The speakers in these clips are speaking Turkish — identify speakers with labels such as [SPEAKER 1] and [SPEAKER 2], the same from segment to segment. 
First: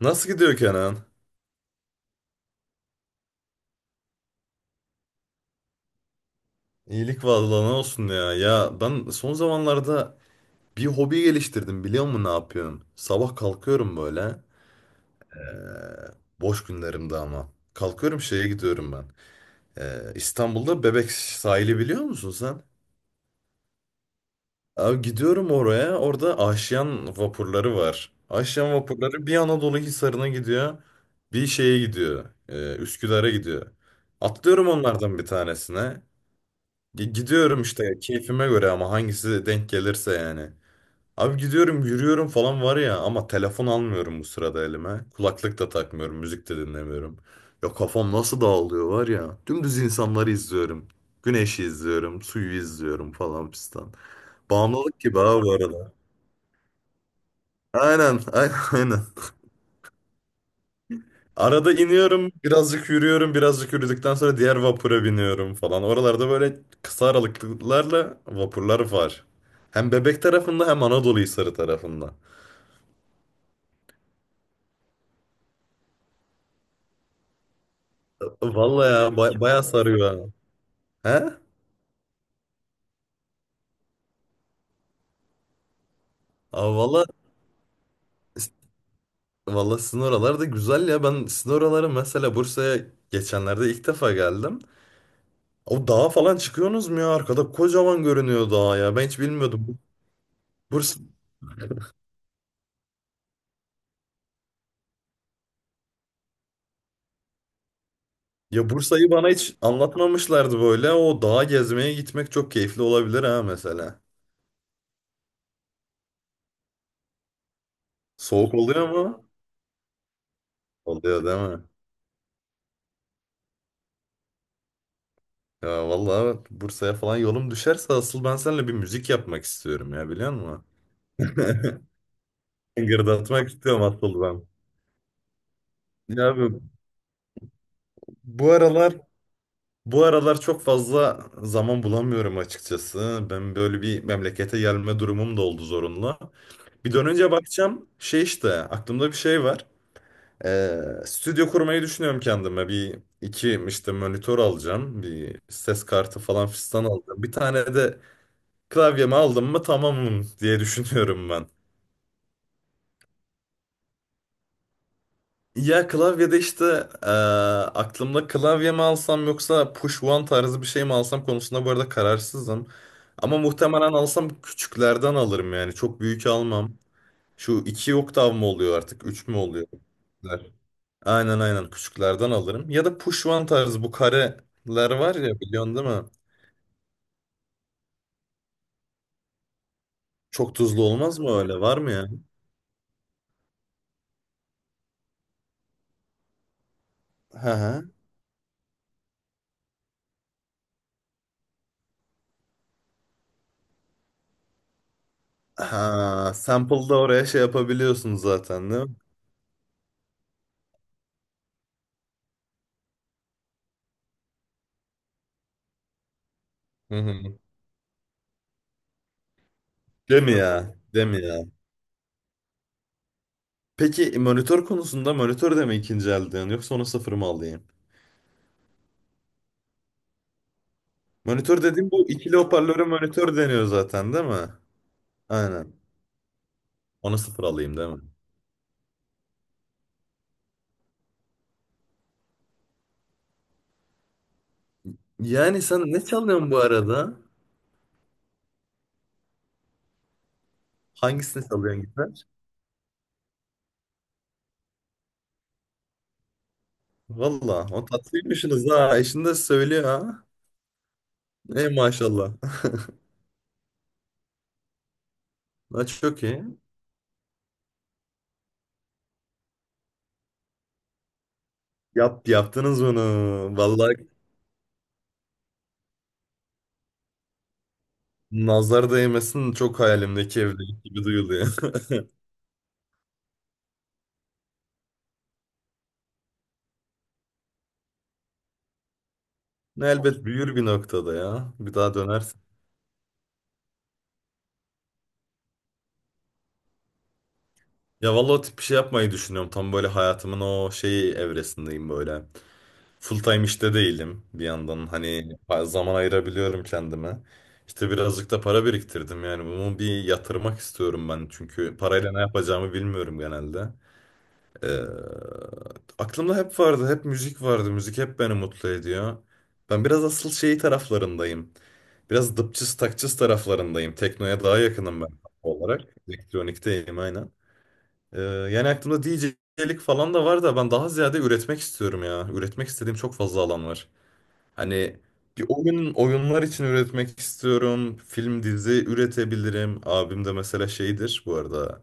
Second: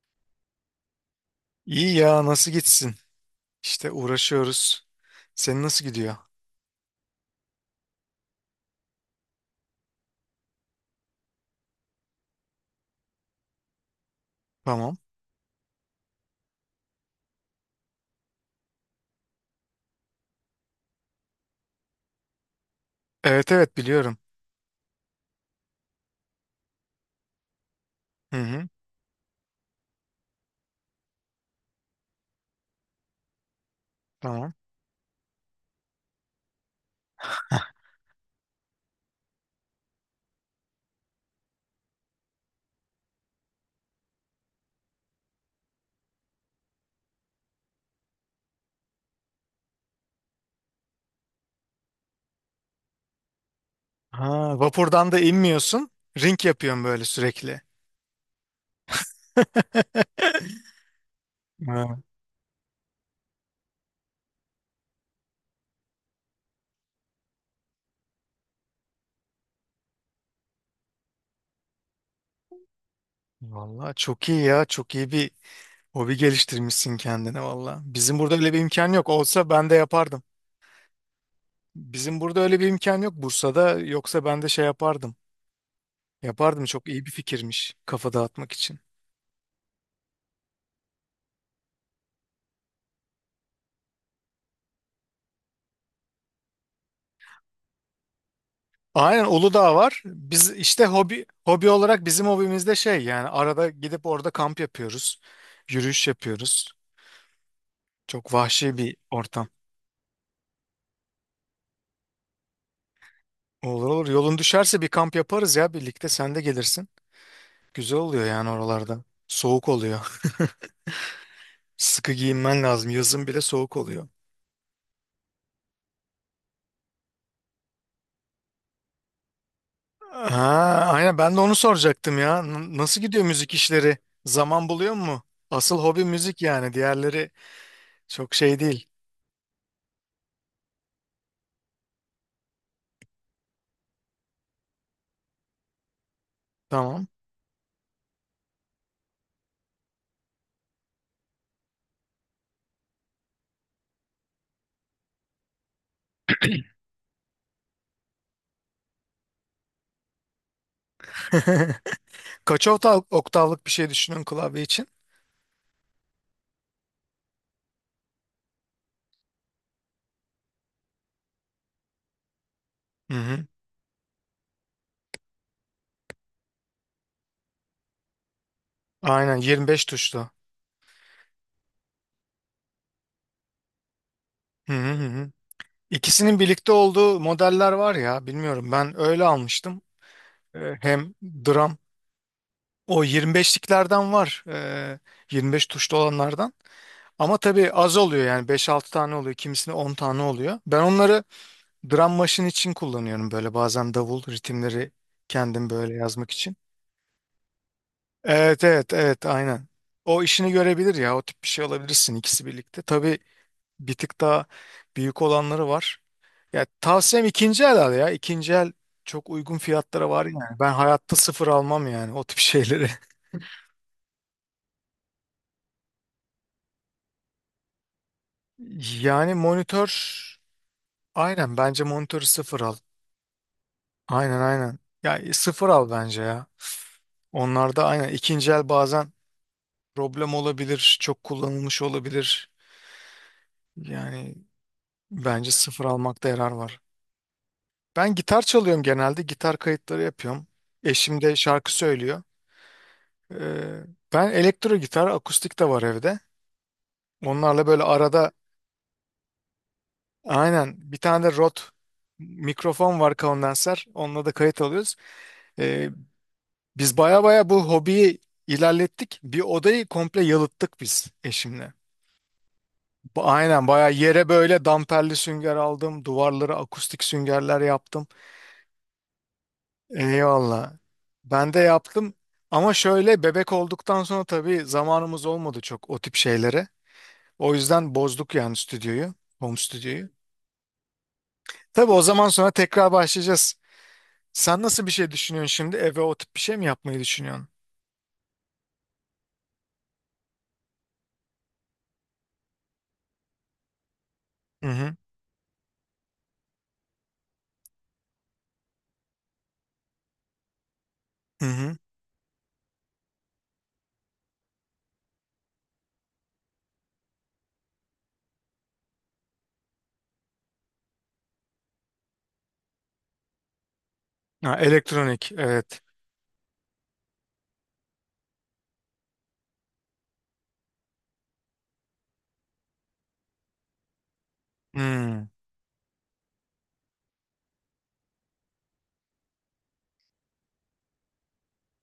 [SPEAKER 1] Nasıl gidiyor Kenan?
[SPEAKER 2] İyi ya nasıl gitsin? İşte uğraşıyoruz. Senin nasıl gidiyor?
[SPEAKER 1] İyilik vallahi ne olsun ya. Ya ben son zamanlarda bir hobi geliştirdim biliyor musun ne yapıyorum? Sabah kalkıyorum böyle.
[SPEAKER 2] Tamam.
[SPEAKER 1] eee, Boş günlerimde ama. Kalkıyorum şeye gidiyorum ben. İstanbul'da Bebek sahili biliyor musun sen?
[SPEAKER 2] Evet evet biliyorum.
[SPEAKER 1] Abi gidiyorum oraya. Orada Aşyan vapurları var.
[SPEAKER 2] Hı hı.
[SPEAKER 1] Aşyan vapurları bir Anadolu Hisarı'na gidiyor. Bir şeye gidiyor. Üsküdar'a gidiyor.
[SPEAKER 2] Tamam.
[SPEAKER 1] Atlıyorum onlardan bir tanesine. Gidiyorum işte keyfime göre ama hangisi de denk gelirse yani. Abi gidiyorum yürüyorum falan var ya ama telefon almıyorum bu sırada elime. Kulaklık da takmıyorum, müzik de dinlemiyorum. Ya kafam nasıl dağılıyor var ya. Dümdüz insanları izliyorum. Güneşi izliyorum, suyu izliyorum falan pistan.
[SPEAKER 2] Ha,
[SPEAKER 1] Bağımlılık
[SPEAKER 2] vapurdan
[SPEAKER 1] gibi
[SPEAKER 2] da
[SPEAKER 1] abi bu
[SPEAKER 2] inmiyorsun.
[SPEAKER 1] arada.
[SPEAKER 2] Ring yapıyorsun böyle sürekli.
[SPEAKER 1] Aynen, aynen, aynen. Arada
[SPEAKER 2] Ha.
[SPEAKER 1] iniyorum, birazcık yürüyorum, birazcık yürüdükten sonra diğer vapura biniyorum falan. Oralarda böyle kısa aralıklarla vapurlar var. Hem Bebek tarafında hem Anadolu Hisarı tarafında.
[SPEAKER 2] Vallahi çok iyi ya. Çok iyi bir hobi geliştirmişsin kendine valla. Bizim burada öyle bir
[SPEAKER 1] Vallahi
[SPEAKER 2] imkan
[SPEAKER 1] ya,
[SPEAKER 2] yok.
[SPEAKER 1] çok
[SPEAKER 2] Olsa
[SPEAKER 1] bayağı
[SPEAKER 2] ben de yapardım.
[SPEAKER 1] sarıyor ha. He?
[SPEAKER 2] Bizim burada öyle bir imkan yok Bursa'da. Yoksa ben de şey yapardım. Yapardım
[SPEAKER 1] Aa,
[SPEAKER 2] çok
[SPEAKER 1] valla
[SPEAKER 2] iyi bir fikirmiş. Kafa dağıtmak için.
[SPEAKER 1] valla sizin oralar da güzel ya. Ben sizin oraları mesela Bursa'ya geçenlerde ilk defa geldim. O dağa falan çıkıyorsunuz mu ya? Arkada kocaman görünüyor dağ ya. Ben hiç
[SPEAKER 2] Aynen Uludağ
[SPEAKER 1] bilmiyordum.
[SPEAKER 2] var. Biz işte hobi hobi olarak bizim hobimizde şey yani arada gidip orada kamp yapıyoruz. Yürüyüş yapıyoruz. Çok
[SPEAKER 1] Ya
[SPEAKER 2] vahşi bir
[SPEAKER 1] Bursa'yı bana
[SPEAKER 2] ortam.
[SPEAKER 1] hiç anlatmamışlardı böyle. O dağa gezmeye gitmek çok keyifli olabilir ha
[SPEAKER 2] Olur
[SPEAKER 1] mesela.
[SPEAKER 2] olur. Yolun düşerse bir kamp yaparız ya birlikte sen de gelirsin. Güzel oluyor yani
[SPEAKER 1] Soğuk oluyor
[SPEAKER 2] oralarda.
[SPEAKER 1] mu?
[SPEAKER 2] Soğuk oluyor.
[SPEAKER 1] Oluyor değil mi?
[SPEAKER 2] Sıkı giyinmen lazım. Yazın bile soğuk oluyor.
[SPEAKER 1] Ya vallahi Bursa'ya falan yolum düşerse asıl ben seninle bir müzik yapmak istiyorum ya biliyor
[SPEAKER 2] Ha,
[SPEAKER 1] musun?
[SPEAKER 2] aynen ben de onu soracaktım ya. Nasıl gidiyor
[SPEAKER 1] Gırdatmak
[SPEAKER 2] müzik
[SPEAKER 1] istiyorum
[SPEAKER 2] işleri?
[SPEAKER 1] asıl ben.
[SPEAKER 2] Zaman buluyor mu? Asıl hobi
[SPEAKER 1] Ya
[SPEAKER 2] müzik
[SPEAKER 1] abi,
[SPEAKER 2] yani. Diğerleri çok
[SPEAKER 1] bu
[SPEAKER 2] şey değil.
[SPEAKER 1] aralar bu aralar çok fazla zaman bulamıyorum açıkçası. Ben böyle bir memlekete gelme durumum da oldu zorunlu. Bir
[SPEAKER 2] Tamam.
[SPEAKER 1] dönünce bakacağım şey işte aklımda bir şey var. Ee, Stüdyo kurmayı düşünüyorum kendime. Bir iki işte monitör alacağım. Bir ses kartı falan fistan alacağım. Bir tane de klavyemi aldım mı tamamım diye düşünüyorum ben.
[SPEAKER 2] Kaç oktav, oktavlık bir şey düşünün klavye için?
[SPEAKER 1] Ya klavyede işte aklımda klavye mi alsam yoksa push one tarzı bir şey mi alsam konusunda bu arada kararsızım.
[SPEAKER 2] Hı
[SPEAKER 1] Ama
[SPEAKER 2] hı.
[SPEAKER 1] muhtemelen alsam küçüklerden alırım yani çok büyük almam. Şu iki oktav mı oluyor artık üç
[SPEAKER 2] Aynen
[SPEAKER 1] mü oluyor?
[SPEAKER 2] 25 tuşlu.
[SPEAKER 1] Aynen aynen küçüklerden alırım. Ya da puşvan tarzı bu
[SPEAKER 2] Hı
[SPEAKER 1] kareler
[SPEAKER 2] hı hı
[SPEAKER 1] var
[SPEAKER 2] hı.
[SPEAKER 1] ya biliyorsun değil mi?
[SPEAKER 2] İkisinin birlikte olduğu modeller var ya, bilmiyorum, ben öyle almıştım.
[SPEAKER 1] Çok tuzlu
[SPEAKER 2] Hem
[SPEAKER 1] olmaz mı öyle?
[SPEAKER 2] drum
[SPEAKER 1] Var mı ya?
[SPEAKER 2] o 25'liklerden var. 25 tuşlu olanlardan. Ama
[SPEAKER 1] Ha
[SPEAKER 2] tabii
[SPEAKER 1] ha.
[SPEAKER 2] az oluyor yani, 5 6 tane oluyor. Kimisinde 10 tane oluyor. Ben onları drum machine için kullanıyorum, böyle bazen davul ritimleri kendim böyle yazmak
[SPEAKER 1] Ha,
[SPEAKER 2] için.
[SPEAKER 1] sample'da oraya şey yapabiliyorsun
[SPEAKER 2] Evet
[SPEAKER 1] zaten değil
[SPEAKER 2] evet
[SPEAKER 1] mi?
[SPEAKER 2] evet aynen. O işini görebilir ya, o tip bir şey alabilirsin ikisi birlikte. Tabii bir tık daha büyük olanları var. Ya
[SPEAKER 1] Hı
[SPEAKER 2] tavsiyem
[SPEAKER 1] hı.
[SPEAKER 2] ikinci el al ya. İkinci el çok uygun fiyatlara
[SPEAKER 1] Değil
[SPEAKER 2] var
[SPEAKER 1] mi
[SPEAKER 2] yani. Ben
[SPEAKER 1] ya? Değil
[SPEAKER 2] hayatta
[SPEAKER 1] mi ya?
[SPEAKER 2] sıfır almam yani o tip şeyleri.
[SPEAKER 1] Peki monitör konusunda monitör de mi ikinci elden yoksa onu sıfır mı alayım?
[SPEAKER 2] Yani monitör, aynen
[SPEAKER 1] Monitör
[SPEAKER 2] bence
[SPEAKER 1] dediğim bu
[SPEAKER 2] monitörü
[SPEAKER 1] ikili
[SPEAKER 2] sıfır al.
[SPEAKER 1] hoparlöre monitör deniyor zaten değil
[SPEAKER 2] Aynen
[SPEAKER 1] mi?
[SPEAKER 2] aynen. Ya sıfır
[SPEAKER 1] Aynen.
[SPEAKER 2] al bence ya.
[SPEAKER 1] Onu sıfır alayım
[SPEAKER 2] Onlarda
[SPEAKER 1] değil mi?
[SPEAKER 2] aynen ikinci el bazen problem olabilir, çok kullanılmış olabilir. Yani bence
[SPEAKER 1] Yani sen
[SPEAKER 2] sıfır
[SPEAKER 1] ne
[SPEAKER 2] almakta
[SPEAKER 1] çalıyorsun
[SPEAKER 2] yarar
[SPEAKER 1] bu
[SPEAKER 2] var.
[SPEAKER 1] arada?
[SPEAKER 2] Ben gitar çalıyorum genelde. Gitar kayıtları yapıyorum. Eşim de
[SPEAKER 1] Hangisini
[SPEAKER 2] şarkı
[SPEAKER 1] çalıyorsun
[SPEAKER 2] söylüyor.
[SPEAKER 1] gitar?
[SPEAKER 2] Ee, ben elektro gitar, akustik de var evde. Onlarla
[SPEAKER 1] Valla
[SPEAKER 2] böyle
[SPEAKER 1] o
[SPEAKER 2] arada,
[SPEAKER 1] tatlıymışsınız ha. Eşin de söylüyor ha.
[SPEAKER 2] aynen, bir tane de Rode
[SPEAKER 1] Ey maşallah.
[SPEAKER 2] mikrofon var, kondenser. Onunla da kayıt alıyoruz.
[SPEAKER 1] Ha,
[SPEAKER 2] Ee,
[SPEAKER 1] çok iyi.
[SPEAKER 2] biz baya baya bu hobiyi ilerlettik. Bir odayı komple yalıttık biz eşimle.
[SPEAKER 1] Yaptınız onu.
[SPEAKER 2] Aynen baya
[SPEAKER 1] Vallahi
[SPEAKER 2] yere böyle damperli sünger aldım. Duvarlara akustik süngerler yaptım.
[SPEAKER 1] nazar değmesin çok hayalimdeki
[SPEAKER 2] Eyvallah.
[SPEAKER 1] evlilik gibi duyuluyor.
[SPEAKER 2] Ben de yaptım. Ama şöyle bebek olduktan sonra tabii zamanımız olmadı çok o tip şeylere. O yüzden bozduk yani stüdyoyu, home
[SPEAKER 1] Ne
[SPEAKER 2] stüdyoyu.
[SPEAKER 1] elbet büyür bir noktada ya. Bir
[SPEAKER 2] Tabii
[SPEAKER 1] daha
[SPEAKER 2] o zaman
[SPEAKER 1] dönersin.
[SPEAKER 2] sonra tekrar başlayacağız. Sen nasıl bir şey düşünüyorsun şimdi? Eve o tip bir şey mi yapmayı düşünüyorsun?
[SPEAKER 1] Ya vallahi o tip bir şey yapmayı düşünüyorum. Tam böyle hayatımın o şeyi evresindeyim böyle. Full time işte değilim bir
[SPEAKER 2] Hı
[SPEAKER 1] yandan.
[SPEAKER 2] hı.
[SPEAKER 1] Hani zaman ayırabiliyorum kendime. İşte birazcık da para biriktirdim yani bunu bir yatırmak istiyorum ben
[SPEAKER 2] Hı hı.
[SPEAKER 1] çünkü parayla ne yapacağımı bilmiyorum genelde. Ee, Aklımda hep vardı, hep müzik vardı. Müzik hep beni mutlu ediyor. Ben biraz asıl şey taraflarındayım. Biraz dıpçız takçız taraflarındayım. Teknoya
[SPEAKER 2] Ha,
[SPEAKER 1] daha yakınım ben
[SPEAKER 2] elektronik, evet.
[SPEAKER 1] olarak. Elektronikteyim aynen. Yani aklımda DJ'lik falan da var da ben daha ziyade üretmek istiyorum ya. Üretmek istediğim çok fazla alan var. Hani
[SPEAKER 2] Hmm,
[SPEAKER 1] bir oyun, oyunlar için üretmek istiyorum. Film, dizi üretebilirim. Abim de mesela şeydir bu arada.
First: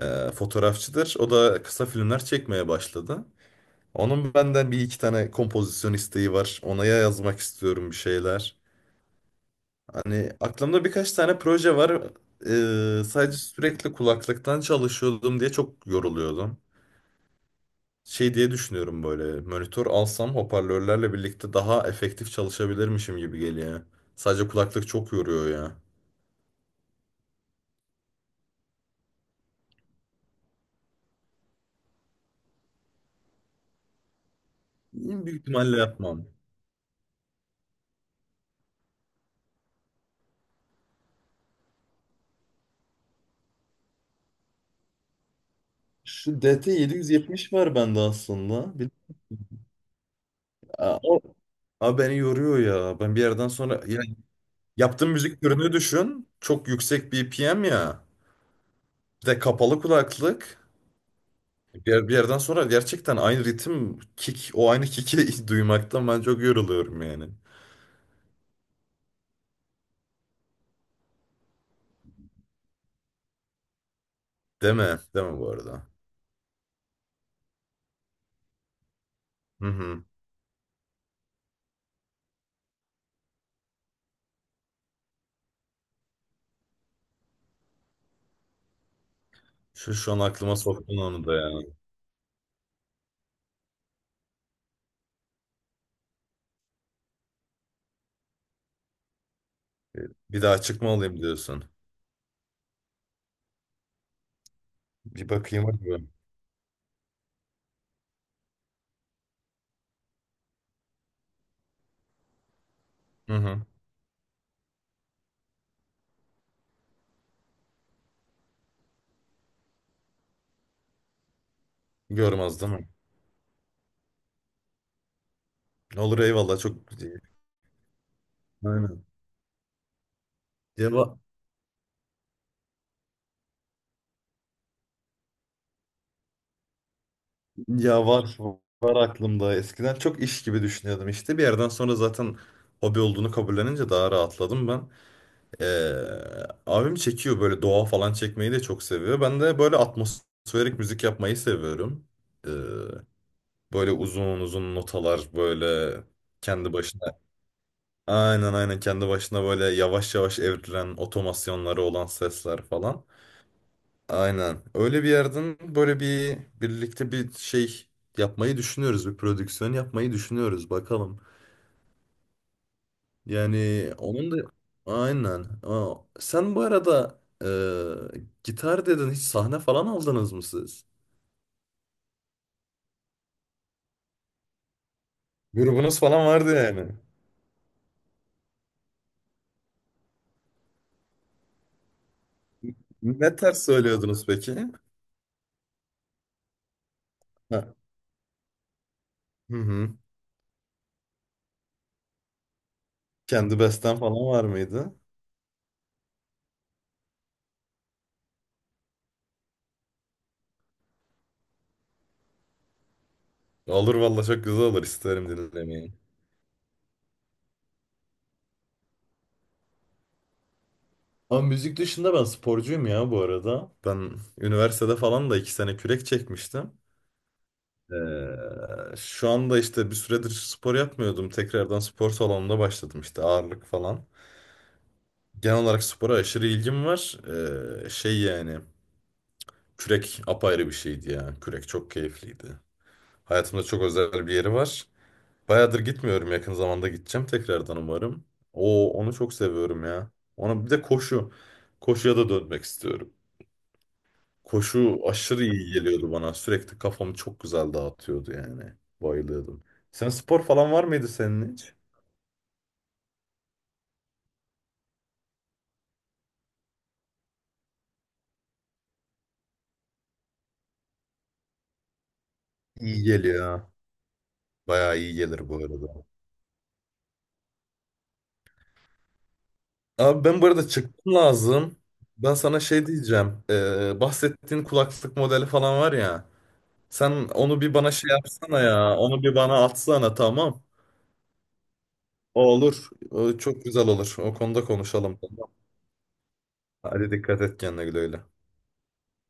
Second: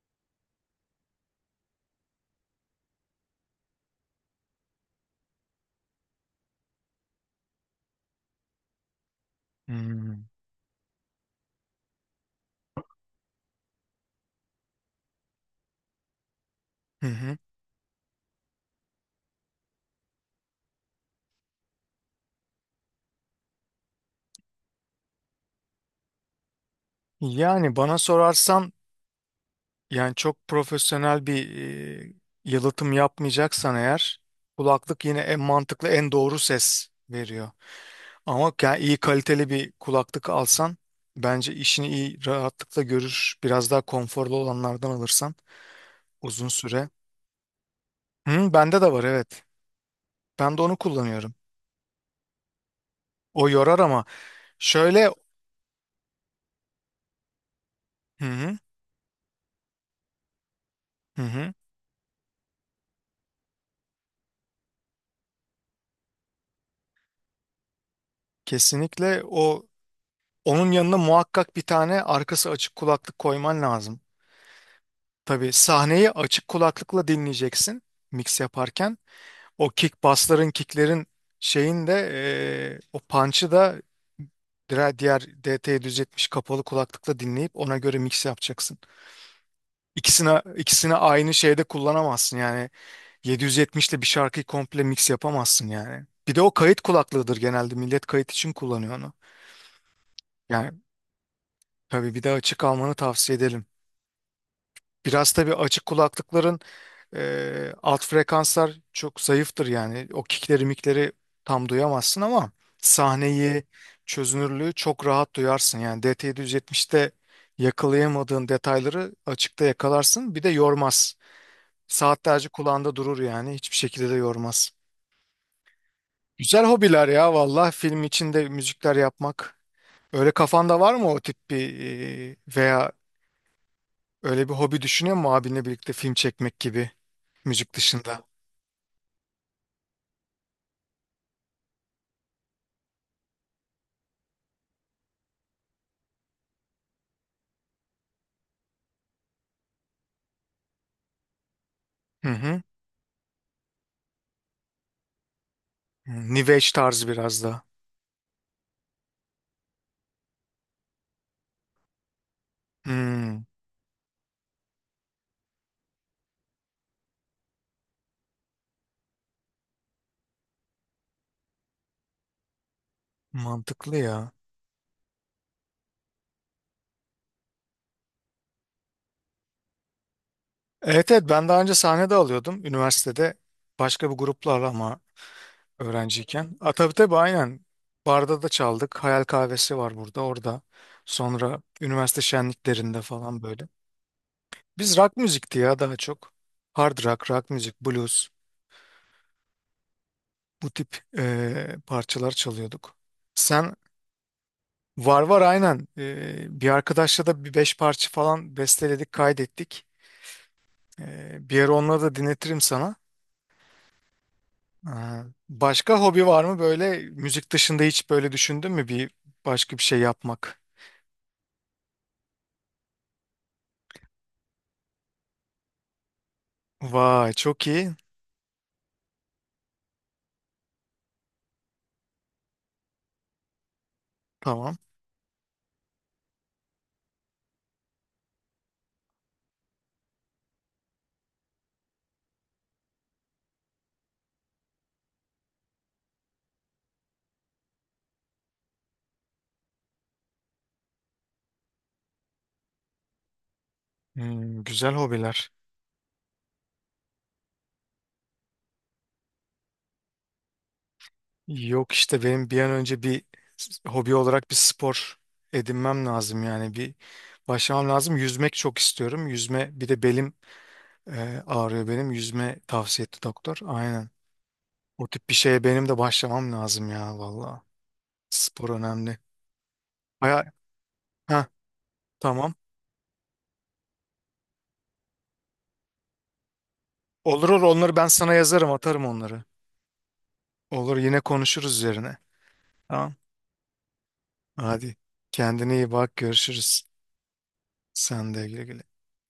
[SPEAKER 1] Fotoğrafçıdır. O da kısa filmler çekmeye başladı. Onun benden bir iki tane kompozisyon isteği var. Ona ya yazmak istiyorum bir şeyler.
[SPEAKER 2] hmm.
[SPEAKER 1] Hani aklımda birkaç tane proje var. Sadece sürekli kulaklıktan çalışıyordum diye çok yoruluyordum.
[SPEAKER 2] Hı hı.
[SPEAKER 1] Şey diye düşünüyorum böyle. Monitör alsam hoparlörlerle birlikte daha efektif çalışabilirmişim gibi geliyor. Sadece kulaklık çok yoruyor ya.
[SPEAKER 2] Yani bana sorarsan, yani çok profesyonel bir e, yalıtım yapmayacaksan eğer, kulaklık yine en
[SPEAKER 1] Büyük ihtimalle
[SPEAKER 2] mantıklı, en
[SPEAKER 1] yapmam.
[SPEAKER 2] doğru ses veriyor. Ama yani iyi kaliteli bir kulaklık alsan bence işini iyi, rahatlıkla görür. Biraz daha konforlu olanlardan alırsan
[SPEAKER 1] Şu
[SPEAKER 2] uzun süre.
[SPEAKER 1] DT770 var bende
[SPEAKER 2] Hı,
[SPEAKER 1] aslında.
[SPEAKER 2] bende de var, evet. Ben de onu
[SPEAKER 1] Aa,
[SPEAKER 2] kullanıyorum.
[SPEAKER 1] Aa, beni yoruyor ya. Ben bir
[SPEAKER 2] O
[SPEAKER 1] yerden
[SPEAKER 2] yorar
[SPEAKER 1] sonra ya.
[SPEAKER 2] ama
[SPEAKER 1] Yaptığım
[SPEAKER 2] şöyle,
[SPEAKER 1] müzik türünü düşün. Çok yüksek BPM ya.
[SPEAKER 2] hı hı,
[SPEAKER 1] Bir de kapalı kulaklık.
[SPEAKER 2] hı hı,
[SPEAKER 1] Bir yerden sonra gerçekten aynı ritim, kick, o aynı kick'i duymaktan ben çok yoruluyorum yani.
[SPEAKER 2] kesinlikle o, onun yanına muhakkak bir tane arkası açık kulaklık koyman lazım.
[SPEAKER 1] Deme, deme bu
[SPEAKER 2] Tabii
[SPEAKER 1] arada.
[SPEAKER 2] sahneyi açık kulaklıkla dinleyeceksin mix yaparken.
[SPEAKER 1] Hı
[SPEAKER 2] O kick
[SPEAKER 1] hı.
[SPEAKER 2] bassların, kicklerin, şeyin de o punch'ı da, diğer DT'yi düzeltmiş kapalı kulaklıkla dinleyip ona göre mix yapacaksın.
[SPEAKER 1] Şu an
[SPEAKER 2] İkisine
[SPEAKER 1] aklıma
[SPEAKER 2] ikisini
[SPEAKER 1] soktun onu
[SPEAKER 2] aynı
[SPEAKER 1] da ya.
[SPEAKER 2] şeyde kullanamazsın yani, 770 ile bir şarkıyı komple mix yapamazsın yani. Bir de o kayıt kulaklığıdır genelde, millet kayıt için kullanıyor onu.
[SPEAKER 1] Bir daha
[SPEAKER 2] Yani
[SPEAKER 1] çıkma olayım diyorsun.
[SPEAKER 2] tabii bir de açık almanı tavsiye ederim.
[SPEAKER 1] Bir
[SPEAKER 2] Biraz tabii
[SPEAKER 1] bakayım,
[SPEAKER 2] açık
[SPEAKER 1] bakayım.
[SPEAKER 2] kulaklıkların alt frekanslar çok zayıftır yani. O kickleri, mikleri tam duyamazsın ama
[SPEAKER 1] Hı hı.
[SPEAKER 2] sahneyi, çözünürlüğü çok rahat duyarsın. Yani DT770'te yakalayamadığın detayları açıkta yakalarsın. Bir de yormaz. Saatlerce
[SPEAKER 1] Görmez değil mi?
[SPEAKER 2] kulağında durur yani. Hiçbir şekilde de yormaz.
[SPEAKER 1] Olur eyvallah
[SPEAKER 2] Güzel
[SPEAKER 1] çok
[SPEAKER 2] hobiler
[SPEAKER 1] iyi.
[SPEAKER 2] ya valla. Film içinde müzikler
[SPEAKER 1] Aynen.
[SPEAKER 2] yapmak. Öyle kafanda
[SPEAKER 1] Ya,
[SPEAKER 2] var mı o tip bir veya öyle bir hobi düşünüyor musun, abinle birlikte film çekmek gibi, müzik
[SPEAKER 1] Ya
[SPEAKER 2] dışında?
[SPEAKER 1] var aklımda. Eskiden çok iş gibi düşünüyordum işte. Bir yerden sonra zaten hobi olduğunu kabullenince daha rahatladım ben. Abim çekiyor böyle doğa falan çekmeyi de çok seviyor. Ben de böyle atmosferik müzik yapmayı seviyorum.
[SPEAKER 2] Hı
[SPEAKER 1] Ee,
[SPEAKER 2] hı.
[SPEAKER 1] Böyle uzun uzun notalar böyle
[SPEAKER 2] Hmm, New Age
[SPEAKER 1] kendi
[SPEAKER 2] tarzı
[SPEAKER 1] başına
[SPEAKER 2] biraz da.
[SPEAKER 1] aynen aynen kendi başına böyle yavaş yavaş evrilen otomasyonları olan sesler falan.
[SPEAKER 2] Hmm,
[SPEAKER 1] Aynen. Öyle bir yerden böyle bir birlikte bir şey yapmayı düşünüyoruz. Bir prodüksiyon yapmayı düşünüyoruz. Bakalım. Yani
[SPEAKER 2] mantıklı
[SPEAKER 1] onun
[SPEAKER 2] ya.
[SPEAKER 1] da aynen. Aa, sen bu arada gitar dedin. Hiç sahne falan aldınız mı siz?
[SPEAKER 2] Evet evet, ben daha önce sahne de alıyordum üniversitede, başka bir gruplarla ama
[SPEAKER 1] Grubunuz falan
[SPEAKER 2] öğrenciyken.
[SPEAKER 1] vardı
[SPEAKER 2] A,
[SPEAKER 1] yani.
[SPEAKER 2] tabii tabii aynen. Barda da çaldık. Hayal Kahvesi var burada, orada. Sonra üniversite şenliklerinde
[SPEAKER 1] Ne
[SPEAKER 2] falan
[SPEAKER 1] ters
[SPEAKER 2] böyle.
[SPEAKER 1] söylüyordunuz peki?
[SPEAKER 2] Biz rock müzikti ya daha çok. Hard rock, rock
[SPEAKER 1] Ha.
[SPEAKER 2] müzik, blues,
[SPEAKER 1] Hı hı.
[SPEAKER 2] bu tip parçalar çalıyorduk.
[SPEAKER 1] Kendi
[SPEAKER 2] Sen
[SPEAKER 1] besten falan var mıydı?
[SPEAKER 2] var var aynen. Bir arkadaşla da bir 5 parça falan besteledik, kaydettik. Bir ara onları da dinletirim sana.
[SPEAKER 1] Olur valla çok güzel olur.
[SPEAKER 2] Ee,
[SPEAKER 1] İsterim dinlemeyi.
[SPEAKER 2] Başka hobi var mı böyle müzik dışında, hiç böyle düşündün mü bir başka bir şey yapmak?
[SPEAKER 1] Ama müzik dışında ben sporcuyum ya bu arada. Ben üniversitede falan da 2 sene kürek çekmiştim.
[SPEAKER 2] Vay çok iyi.
[SPEAKER 1] Şu anda işte bir süredir spor yapmıyordum. Tekrardan spor salonunda başladım işte ağırlık falan.
[SPEAKER 2] Tamam.
[SPEAKER 1] Genel olarak spora aşırı ilgim var. Şey yani kürek apayrı bir şeydi ya. Kürek çok keyifliydi. Hayatımda çok özel bir yeri var. Bayağıdır gitmiyorum. Yakın zamanda gideceğim tekrardan umarım. Onu çok seviyorum ya. Ona bir de koşu. Koşuya da dönmek istiyorum.
[SPEAKER 2] Hmm, güzel
[SPEAKER 1] Koşu aşırı
[SPEAKER 2] hobiler.
[SPEAKER 1] iyi geliyordu bana. Sürekli kafamı çok güzel dağıtıyordu yani. Bayılıyordum. Sen spor falan var mıydı senin hiç?
[SPEAKER 2] Yok, işte benim bir an önce bir hobi olarak bir spor edinmem lazım yani, bir başlamam lazım. Yüzmek çok istiyorum. Yüzme, bir de belim ağrıyor benim. Yüzme
[SPEAKER 1] İyi
[SPEAKER 2] tavsiye etti
[SPEAKER 1] geliyor
[SPEAKER 2] doktor.
[SPEAKER 1] ha.
[SPEAKER 2] Aynen.
[SPEAKER 1] Bayağı
[SPEAKER 2] O
[SPEAKER 1] iyi
[SPEAKER 2] tip bir
[SPEAKER 1] gelir bu
[SPEAKER 2] şeye benim de
[SPEAKER 1] arada.
[SPEAKER 2] başlamam lazım ya valla. Spor önemli.
[SPEAKER 1] Abi ben
[SPEAKER 2] Baya.
[SPEAKER 1] bu arada çıktım
[SPEAKER 2] Ha,
[SPEAKER 1] lazım. Ben
[SPEAKER 2] tamam.
[SPEAKER 1] sana şey diyeceğim. Bahsettiğin kulaklık modeli falan var ya. Sen
[SPEAKER 2] Olur
[SPEAKER 1] onu
[SPEAKER 2] olur,
[SPEAKER 1] bir bana
[SPEAKER 2] onları ben
[SPEAKER 1] şey
[SPEAKER 2] sana
[SPEAKER 1] yapsana
[SPEAKER 2] yazarım,
[SPEAKER 1] ya.
[SPEAKER 2] atarım
[SPEAKER 1] Onu bir
[SPEAKER 2] onları.
[SPEAKER 1] bana atsana tamam.
[SPEAKER 2] Olur, yine konuşuruz üzerine.
[SPEAKER 1] O olur.
[SPEAKER 2] Tamam.
[SPEAKER 1] O çok güzel olur. O konuda
[SPEAKER 2] Hadi
[SPEAKER 1] konuşalım. Tamam.
[SPEAKER 2] kendine iyi bak, görüşürüz.
[SPEAKER 1] Hadi dikkat et kendine güle güle.
[SPEAKER 2] Sen de güle güle.